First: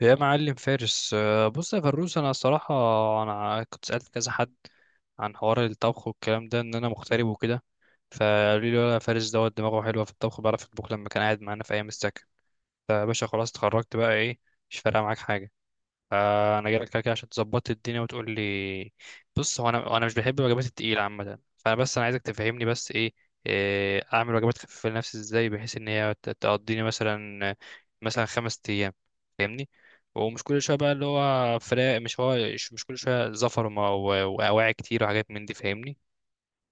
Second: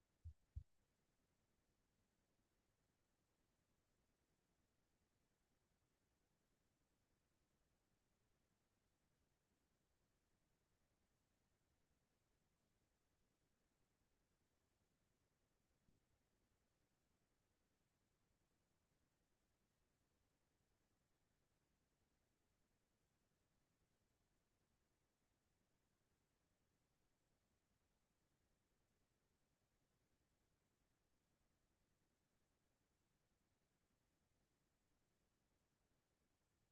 يا معلم فارس، بص يا فروس. انا الصراحه انا كنت سالت كذا حد عن حوار الطبخ والكلام ده ان انا مغترب وكده. فقالوا لي لا فارس دوت دماغه حلوه في الطبخ، بيعرف يطبخ لما كان قاعد معانا في ايام السكن. فيا باشا خلاص اتخرجت بقى، ايه مش فارقه معاك حاجه. فانا جايلك كده كده عشان تظبط الدنيا وتقول لي. بص، هو انا مش بحب الوجبات التقيله عامه. فانا بس انا عايزك تفهمني بس ايه, إيه اعمل وجبات خفيفه لنفسي ازاي بحيث ان هي تقضيني مثلا 5 ايام. فاهمني. ومش كل شويه بقى، اللي هو فراق، مش هو مش مش كل شويه زفر و واواعي كتير وحاجات من دي. فاهمني،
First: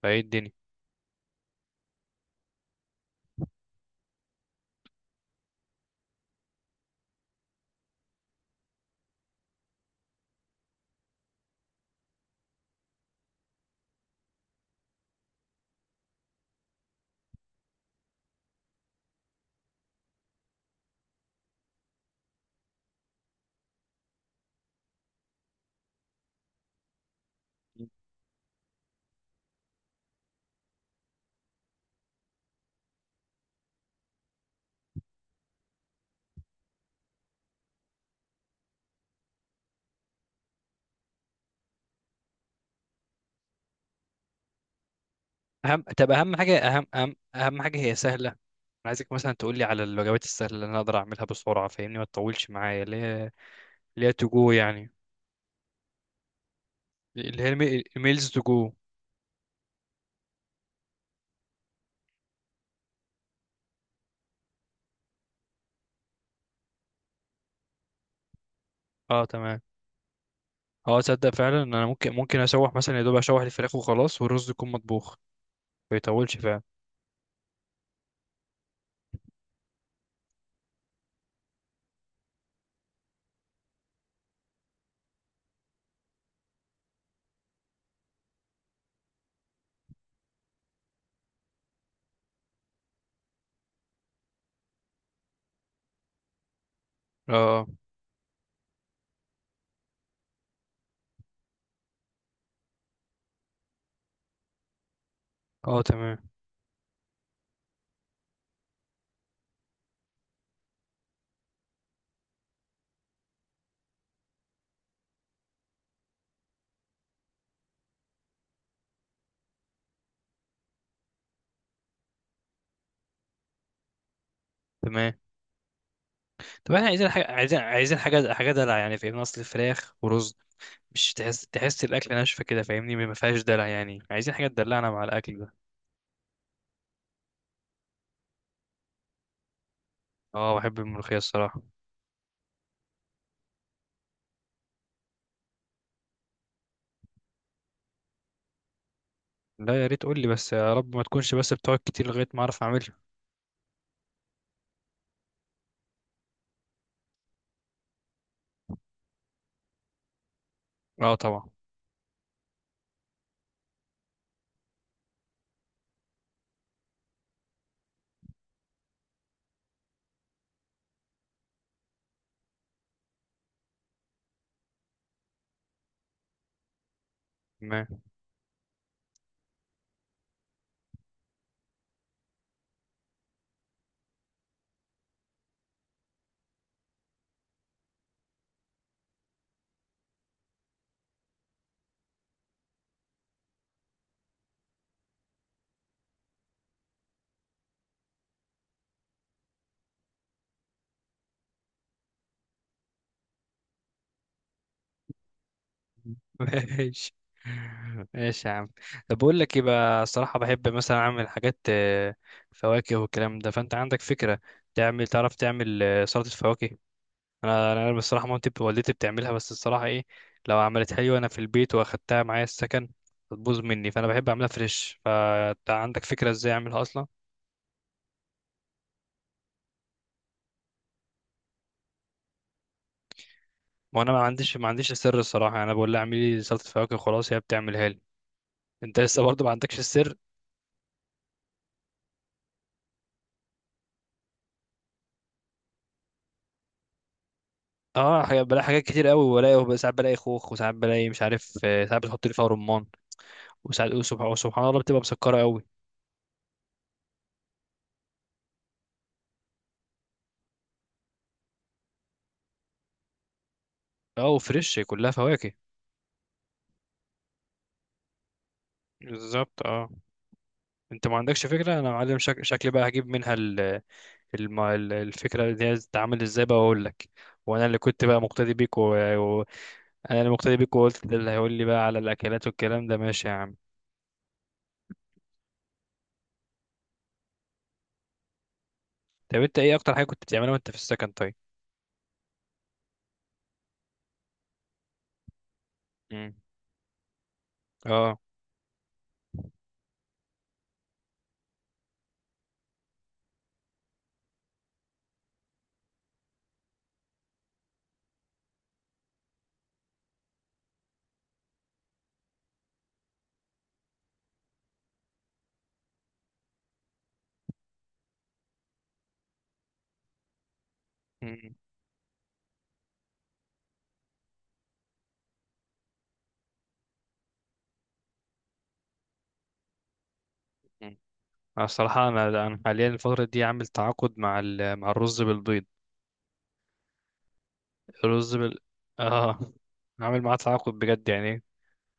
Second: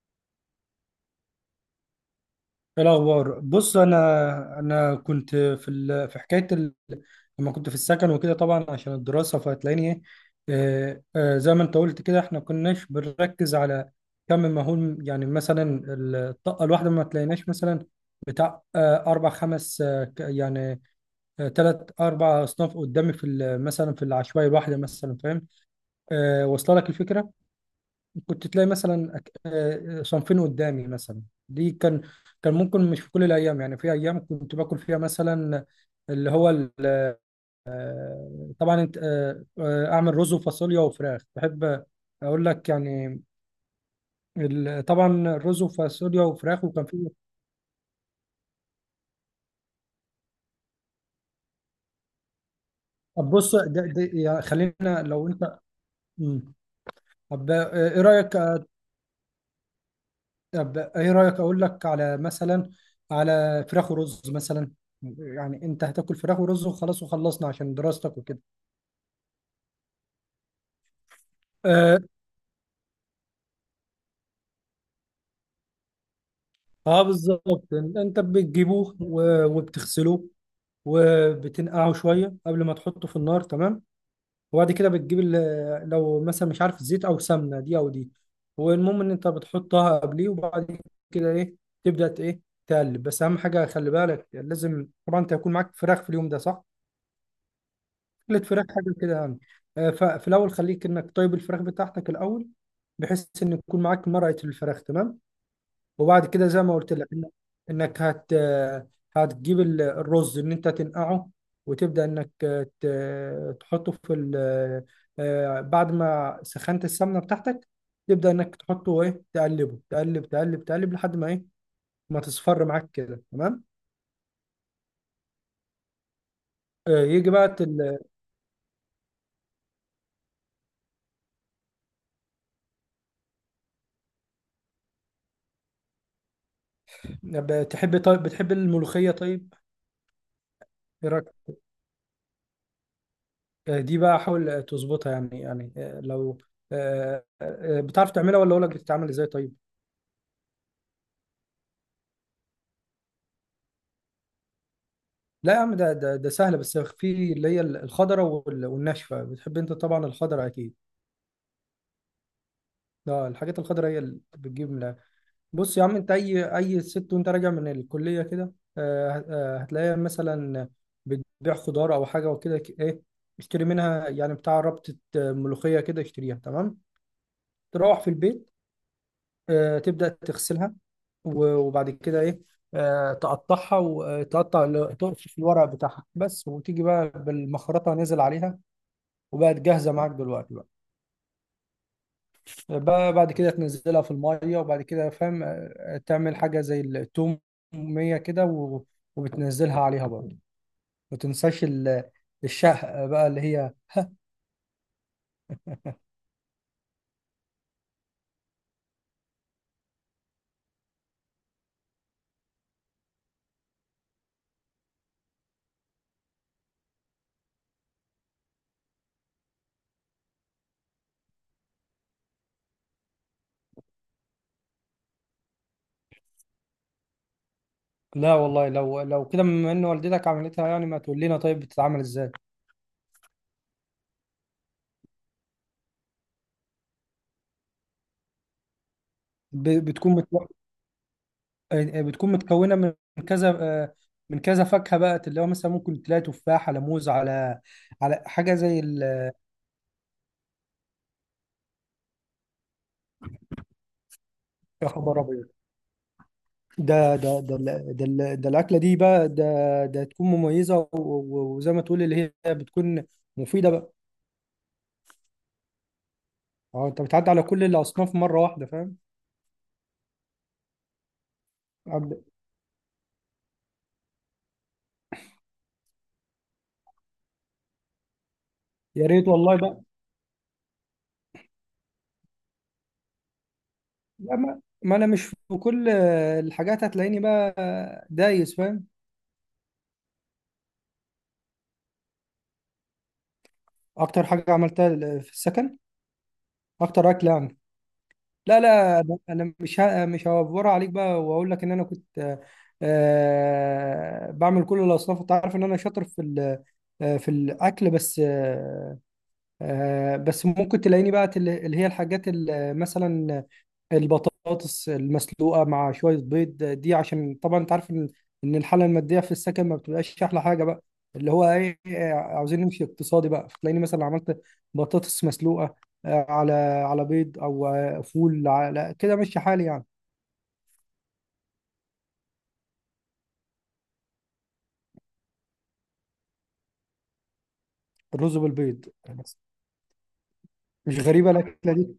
فايه الدنيا؟ إيه الأخبار؟ بص، أنا كنت في حكاية لما كنت في السكن وكده، طبعا عشان الدراسة، فهتلاقيني إيه. زي ما أنت قلت كده، إحنا كناش بنركز على كم مهول، يعني مثلا الطاقة الواحدة ما تلاقيناش مثلا بتاع أربع خمس، يعني ثلاث أربع أصناف قدامي مثلا، في العشوائي الواحدة مثلا، فاهم؟ واصلة لك الفكرة؟ كنت تلاقي مثلا صنفين قدامي مثلا. دي كان ممكن، مش في كل الايام، يعني في ايام كنت باكل فيها مثلا اللي هو ال- طبعا انت اعمل رز وفاصوليا وفراخ بحب اقول لك، يعني طبعا الرز اهم، طب وفاصوليا اهم حاجه، وفراخ، وكان اهم في. اهم اهم حاجه هي سهله. انا عايزك مثلا تقول لي على الوجبات السهله اللي انا اقدر اعملها بسرعه. فاهمني، ما تطولش معايا. اللي هي طب بص، ده ده تو يعني جو يعني، خلينا لو انت. مم. اللي هي طب، ايه الميلز رايك، تو جو. طب ايه رايك اقول لك على مثلا، على فراخ ورز مثلا. يعني انت هتاكل فراخ ورز، وخلاص وخلصنا عشان دراستك وكده. اه تمام. اه، تصدق فعلا ان انا آه. ممكن اشوح مثلا، يا دوب اشوح الفراخ وخلاص، والرز يكون مطبوخ. ما يطولش فعلا. اه بالظبط، انت بتجيبوه وبتغسلوه وبتنقعه شويه قبل ما تحطه في النار. تمام. وبعد كده بتجيب لو مثلا مش عارف زيت او سمنه، دي او دي. والمهم ان انت بتحطها قبليه. وبعد كده ايه؟ تبدا ايه؟ تقلب. بس اهم حاجه، خلي بالك لازم طبعا انت يكون معاك فراخ في اليوم ده، صح؟ اه اه، قلت فراخ حاجه كده يعني. ففي الاول خليك انك طيب الفراخ بتاعتك الاول، بحيث ان يكون معاك مرقه الفراخ. تمام. آه، تمام وبعد كده، زي ما قلت لك، انك هتجيب الرز، ان انت تنقعه، وتبدا انك تحطه في ال آه، بعد ما سخنت السمنه بتاعتك، تبدا انك تحطه، ايه، تقلبه، تقلب تقلب تقلب لحد ما ايه، ما تصفر معاك كده. تمام. تمام. طب احنا عايزين يجي حاجه، بقى. عايزين حاجه دلع يعني. فاهمني، اصل فراخ ورز مش تحس الاكل ناشفه كده. فاهمني، ما فيهاش دلع يعني. عايزين حاجه تدلعنا مع الاكل ده. تحب؟ طيب، بتحب الملوخيه؟ طيب. اه بحب ايه الملوخيه رايك؟ الصراحه. دي بقى حاول تظبطها يعني، يعني آه، لو آه، آه، آه، بتعرف تعملها، ولا اقول لك بتتعمل ازاي؟ طيب. لا، يا ريت قول لي، بس يا رب ما تكونش بس بتقعد كتير لغايه ما اعرف اعملها. لا يا عم، ده سهله، بس في اللي هي الخضره والناشفه، بتحب انت طبعا الخضره اكيد. اه طبعا. اه، الحاجات الخضره هي اللي بتجيب من الآخر. بص يا عم، انت اي ست وانت راجع من الكليه كده، هتلاقيها مثلا بتبيع خضار او حاجه وكده، ايه، اشتري منها، يعني بتاع ربطه ملوخيه كده، اشتريها. تمام. تمام. تروح في البيت، تبدا تغسلها، وبعد كده ايه، تقطعها، وتقطع الورق بتاعها بس، وتيجي بقى بالمخرطه نازل عليها، وبقت جاهزه معاك دلوقتي بقى. بقى بعد كده تنزلها في الميه، وبعد كده فاهم، تعمل حاجه زي التوميه كده، وبتنزلها عليها برضه. ما تنساش الشهق بقى، اللي هي. ماشي، ماشي يا عم. طب بقول لك ايه بقى، الصراحة بحب مثلا اعمل حاجات فواكه والكلام ده. فانت عندك فكرة تعمل، تعرف تعمل سلطة فواكه؟ انا بصراحة مامتي والدتي بتعملها، بس الصراحة ايه، لو عملت حلوة انا في البيت واخدتها معايا السكن هتبوظ مني. فانا بحب اعملها فريش. فانت عندك فكرة ازاي اعملها اصلا؟ لا والله، لو كده بما ان والدتك عملتها، يعني ما تقول لنا طيب بتتعمل ازاي؟ ما انا ما عنديش السر الصراحة. يعني انا بقول لها اعملي لي سلطة فواكه، خلاص هي بتعملها لي. انت لسه برضه ما عندكش بتكون السر؟ متو... آه، آه، بتكون متكونه من كذا، من كذا فاكهه بقى، اللي هو مثلا ممكن تلاقي تفاح على موز على اه، على حاجه بلاقي زي حاجات كتير قوي. وبلاقي ساعات بلاقي خوخ، وساعات بلاقي مش عارف، ساعات بتحط لي فيها رمان. وساعات، وسبحان سبحان الله، يا بتبقى خبر مسكرة ابيض! قوي. ده الأكلة دي بقى، ده ده تكون مميزة وزي ما تقول اللي هي بتكون مفيدة بقى. اه وفريش، كلها فواكه. اه، انت بتعدي على كل الأصناف مرة واحدة، فاهم؟ بالظبط اه. انت ما عندكش فكرة انا معلم. عبد- شكلي بقى هجيب منها ال... الفكرة دي هتتعامل ازاي بقى، واقول لك. وانا اللي كنت بقى مقتدي بيك و... يا ريت و... والله بقى. انا اللي مقتدي بيك، وقلت ده اللي هيقول لي بقى على الاكلات والكلام ده. ماشي يا عم. لا، ما انا مش في كل الحاجات هتلاقيني بقى دايس، فاهم؟ طب انت ايه اكتر حاجة كنت بتعملها وانت في السكن طيب؟ اكتر حاجة عملتها في السكن. مم. اكتر أكل يعني. اه. لا، لا، انا مش هوفرها عليك بقى، واقول لك ان انا كنت بعمل كل الأصناف، انت عارف ان انا شاطر في الاكل بس. بس ممكن تلاقيني بقى اللي هي الحاجات مثلا البطاطس المسلوقه مع شويه بيض، دي عشان طبعا انت عارف إن الحاله الماديه في السكن ما بتبقاش احلى حاجه بقى، اللي هو مم. ايه، عاوزين نمشي اقتصادي بقى، فتلاقيني مثلا عملت بطاطس مسلوقه آه، على على بيض، او فول، على كده ماشي حالي يعني. أنا الصراحة، أنا حاليا الفترة دي عامل تعاقد مع الرز بالبيض. الرز الرز بالبيض بس. آه. عامل معاه تعاقد مش بجد غريبه يعني. الاكله دي.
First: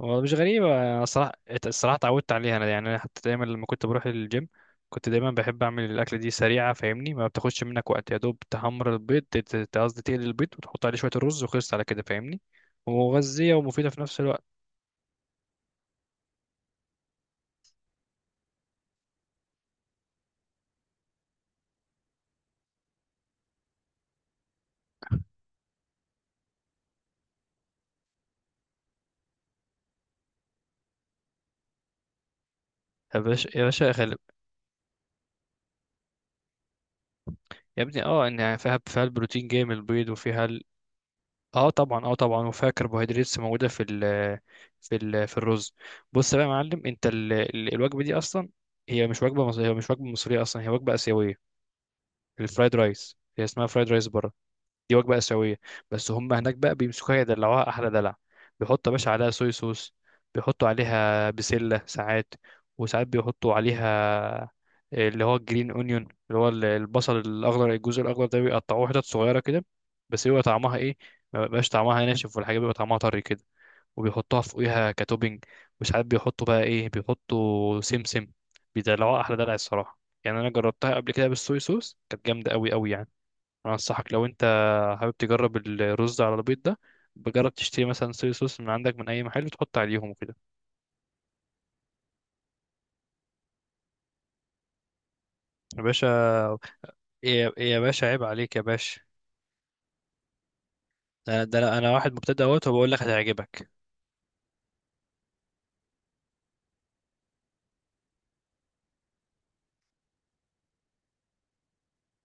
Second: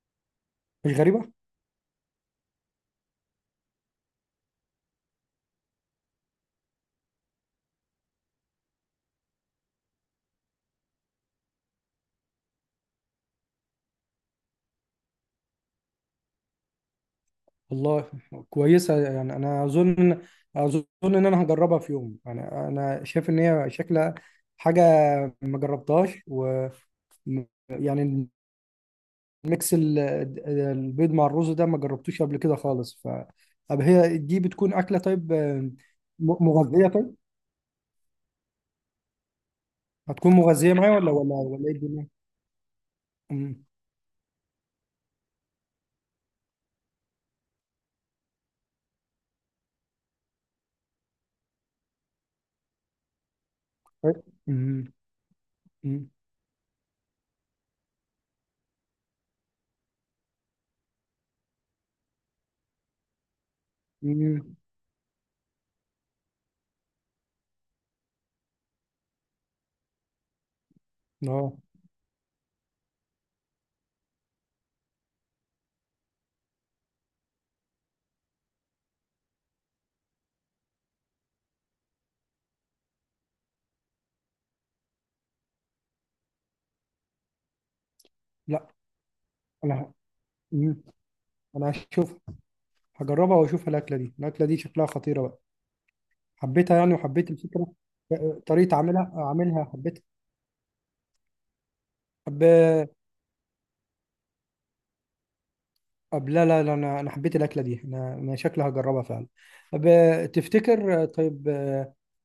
هو مش غريبة مش أنا الصراحة. غريبه. الصراحة اتعودت عليها أنا. يعني أنا حتى دايما لما كنت بروح الجيم كنت دايما بحب أعمل الأكلة دي سريعة. فاهمني، ما بتاخدش منك وقت، يا دوب تحمر البيض، قصدي تقلي البيض وتحط عليه شوية الرز وخلصت على كده. فاهمني، ومغذية ومفيدة في نفس الوقت. والله كويسة يعني، أنا أظن إن أنا هجربها في يوم، يعني أنا شايف إن هي شكلها حاجة ما جربتهاش، م- يعني الميكس البيض مع الرز ده، ما جربتوش قبل كده خالص، ف. يا باشا، يا طب باشا، هي دي بتكون أكلة طيب، مغذية طيب؟ يا ابني، اه ان فيها البروتين جاي من البيض هتكون وفيها. مغذية معايا، ولا اه إيه طبعا، الدنيا؟ اه طبعا، وفيها كربوهيدرات أمم. موجوده في الرز. بص بقى يا معلم، انت ال الوجبه دي اصلا هي مش وجبه مصريه، هي مش وجبه مصريه اصلا، هي وجبه اسيويه. الفرايد رايس، هي اسمها فرايد رايس طيب. بره. أمم. دي وجبه اسيويه. أمم. بس هم هناك بقى بيمسكوها يدلعوها احلى دلع. بيحطوا يا باشا عليها صويا صوص، بيحطوا عليها بسله ساعات، وساعات بيحطوا عليها أمم. اللي هو الجرين اونيون، اللي هو البصل الاخضر. الجزء الاخضر ده بيقطعوه حتت صغيره كده، بس بيبقى طعمها ايه، ما آه، بيبقاش طعمها ناشف، والحاجه بيبقى طعمها طري كده. وبيحطوها فوقيها كتوبينج. وساعات بيحطوا بقى ايه، بيحطوا سمسم. بيدلعوها احلى دلع الصراحه. يعني انا جربتها قبل كده بالصويا صوص، كانت جامده قوي قوي يعني. انا انصحك، لو انت حابب تجرب الرز على البيض ده، بجرب تشتري مثلا صويا صوص لا، من عندك من اي محل وتحط أنا عليهم وكده. أمم. أنا هشوف، هجربها وأشوف الأكلة دي، الأكلة دي شكلها خطيرة بقى. يا باشا، حبيتها يعني، وحبيت يا الفكرة. يا باشا عيب عليك يا طريقة باشا. عملها عاملها، حبيتها. ده انا، واحد أب... مبتدئ اهوت وبقول لك هتعجبك. أب لا، لا، لا، أنا حبيت الأكلة دي، أنا شكلها هجربها فعلا. أب... تفتكر طيب،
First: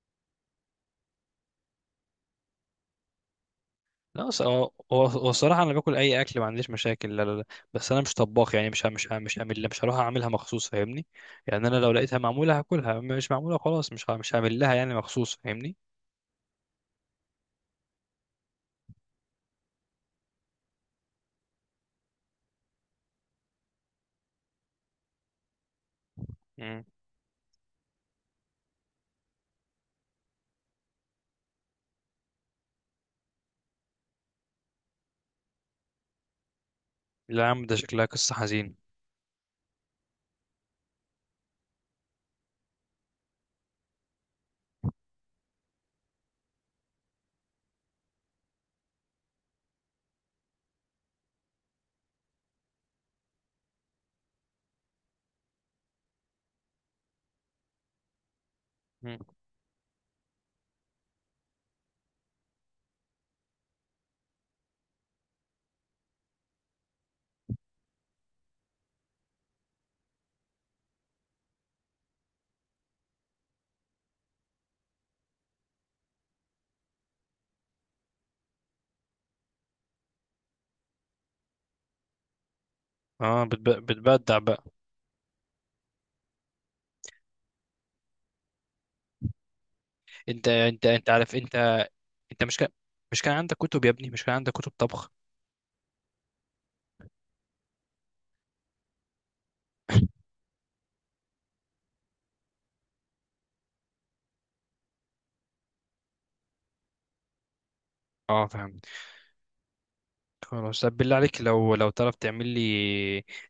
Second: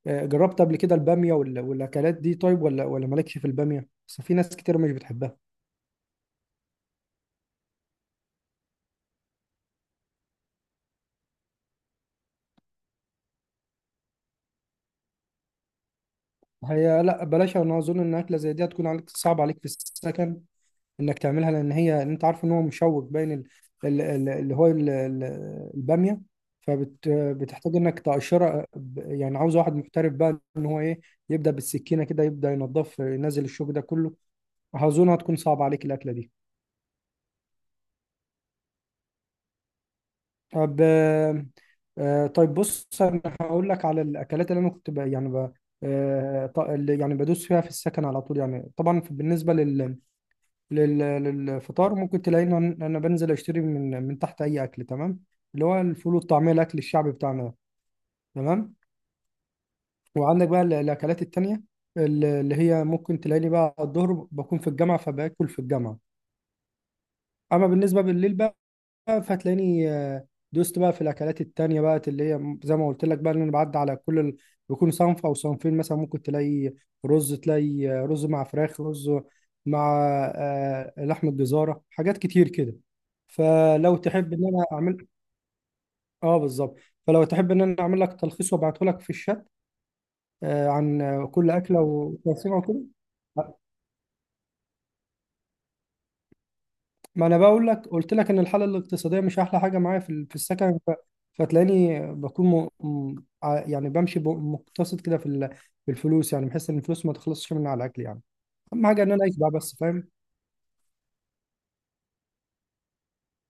جربت قبل كده البامية والأكلات دي طيب؟ ولا مالكش في البامية؟ بس لا، في ناس هو كتير مش هو هو بتحبها. الصراحه انا باكل اي اكل، ما عنديش مشاكل. لا، لا، لا. بس انا مش طباخ يعني، مش هعمل، مش هروح اعملها مخصوص. فاهمني، يعني انا لو لقيتها معموله هاكلها، مش معموله خلاص مش هعمل لها يعني مخصوص. فاهمني. هي لا، بلاش، أنا أظن إن أكلة زي دي هتكون عليك، صعب عليك في السكن، انك تعملها، لان هي انت عارف ان هو مشوك، باين ال- ال- ال- اللي هو ال- ال- الباميه، مم. فبتحتاج انك تقشرها، يعني عاوز واحد محترف بقى ان هو ايه، يبدا بالسكينه كده، يبدا ينظف ينزل الشوك ده كله. اظن هتكون صعب عليك الاكله دي. لا يا عم، ده شكلها قصه حزين. طب، طيب بص، انا هقول لك على الاكلات اللي انا كنت اللي يعني بدوس فيها في السكن على طول، يعني طبعا بالنسبه للفطار ممكن تلاقيني انا بنزل اشتري من تحت اي اكل. تمام. اللي هو الفول والطعميه، الاكل الشعبي بتاعنا ده. تمام. مم. وعندك بقى الاكلات التانيه، اللي هي ممكن تلاقيني بقى الظهر بكون في الجامعه، فباكل في الجامعه. اما بالنسبه بالليل بقى، فتلاقيني دوست بقى في الاكلات التانية بقى، اللي هي زي ما قلت لك بقى، ان انا بعدي على كل بيكون صنف او صنفين، مثلا ممكن تلاقي رز، تلاقي رز مع فراخ، رز مع لحمة جزارة، حاجات كتير كده. اه، فلو تحب بتبدع ان بقى. انا اعمل. اه بالظبط. فلو تحب ان انا اعمل لك تلخيص، وابعته لك في الشات، انت انت عن انت عارف. كل انت اكله انت مش وتوصيفها كان وكده. مش كان عندك كتب يا ابني، مش كان عندك كتب طبخ؟ ما انا بقول لك، قلت لك ان الحاله الاقتصاديه مش احلى حاجه معايا في السكن، فتلاقيني بكون يعني بمشي مقتصد كده في الفلوس، يعني بحس ان الفلوس ما تخلصش مني على الاكل، يعني اه فهمت. اهم حاجه ان انا اعيش بقى بس، فاهم؟ خلاص، طب بالله عليك، لو تعرف تعمل لي،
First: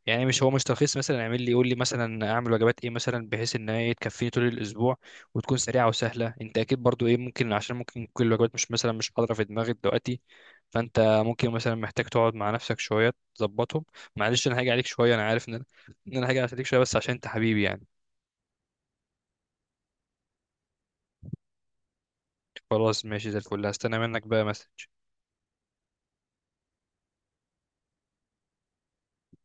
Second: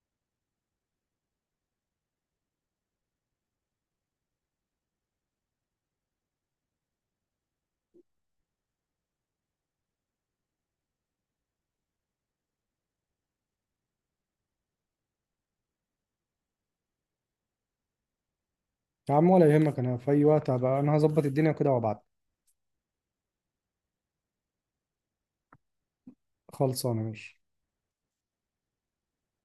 يعني مش هو، مش تلخيص مثلا، اعمل لي، قول لي مثلا اعمل وجبات ايه مثلا بحيث ان هي تكفيني طول الاسبوع، وتكون سريعه وسهله. انت اكيد برضو ايه ممكن، عشان ممكن كل الوجبات مش مثلا مش حاضره في دماغك دلوقتي. فانت ممكن مثلا محتاج تقعد مع نفسك شويه تظبطهم. معلش انا هاجي عليك شويه، انا عارف ان انا هاجي عليك شويه، بس عشان انت حبيبي يعني. يا عم ولا يهمك، انا في اي وقت هبقى انا هظبط الدنيا كده وابعت. خلاص ماشي زي الفل، هستنى منك بقى مسج. خلصانه. ماشي.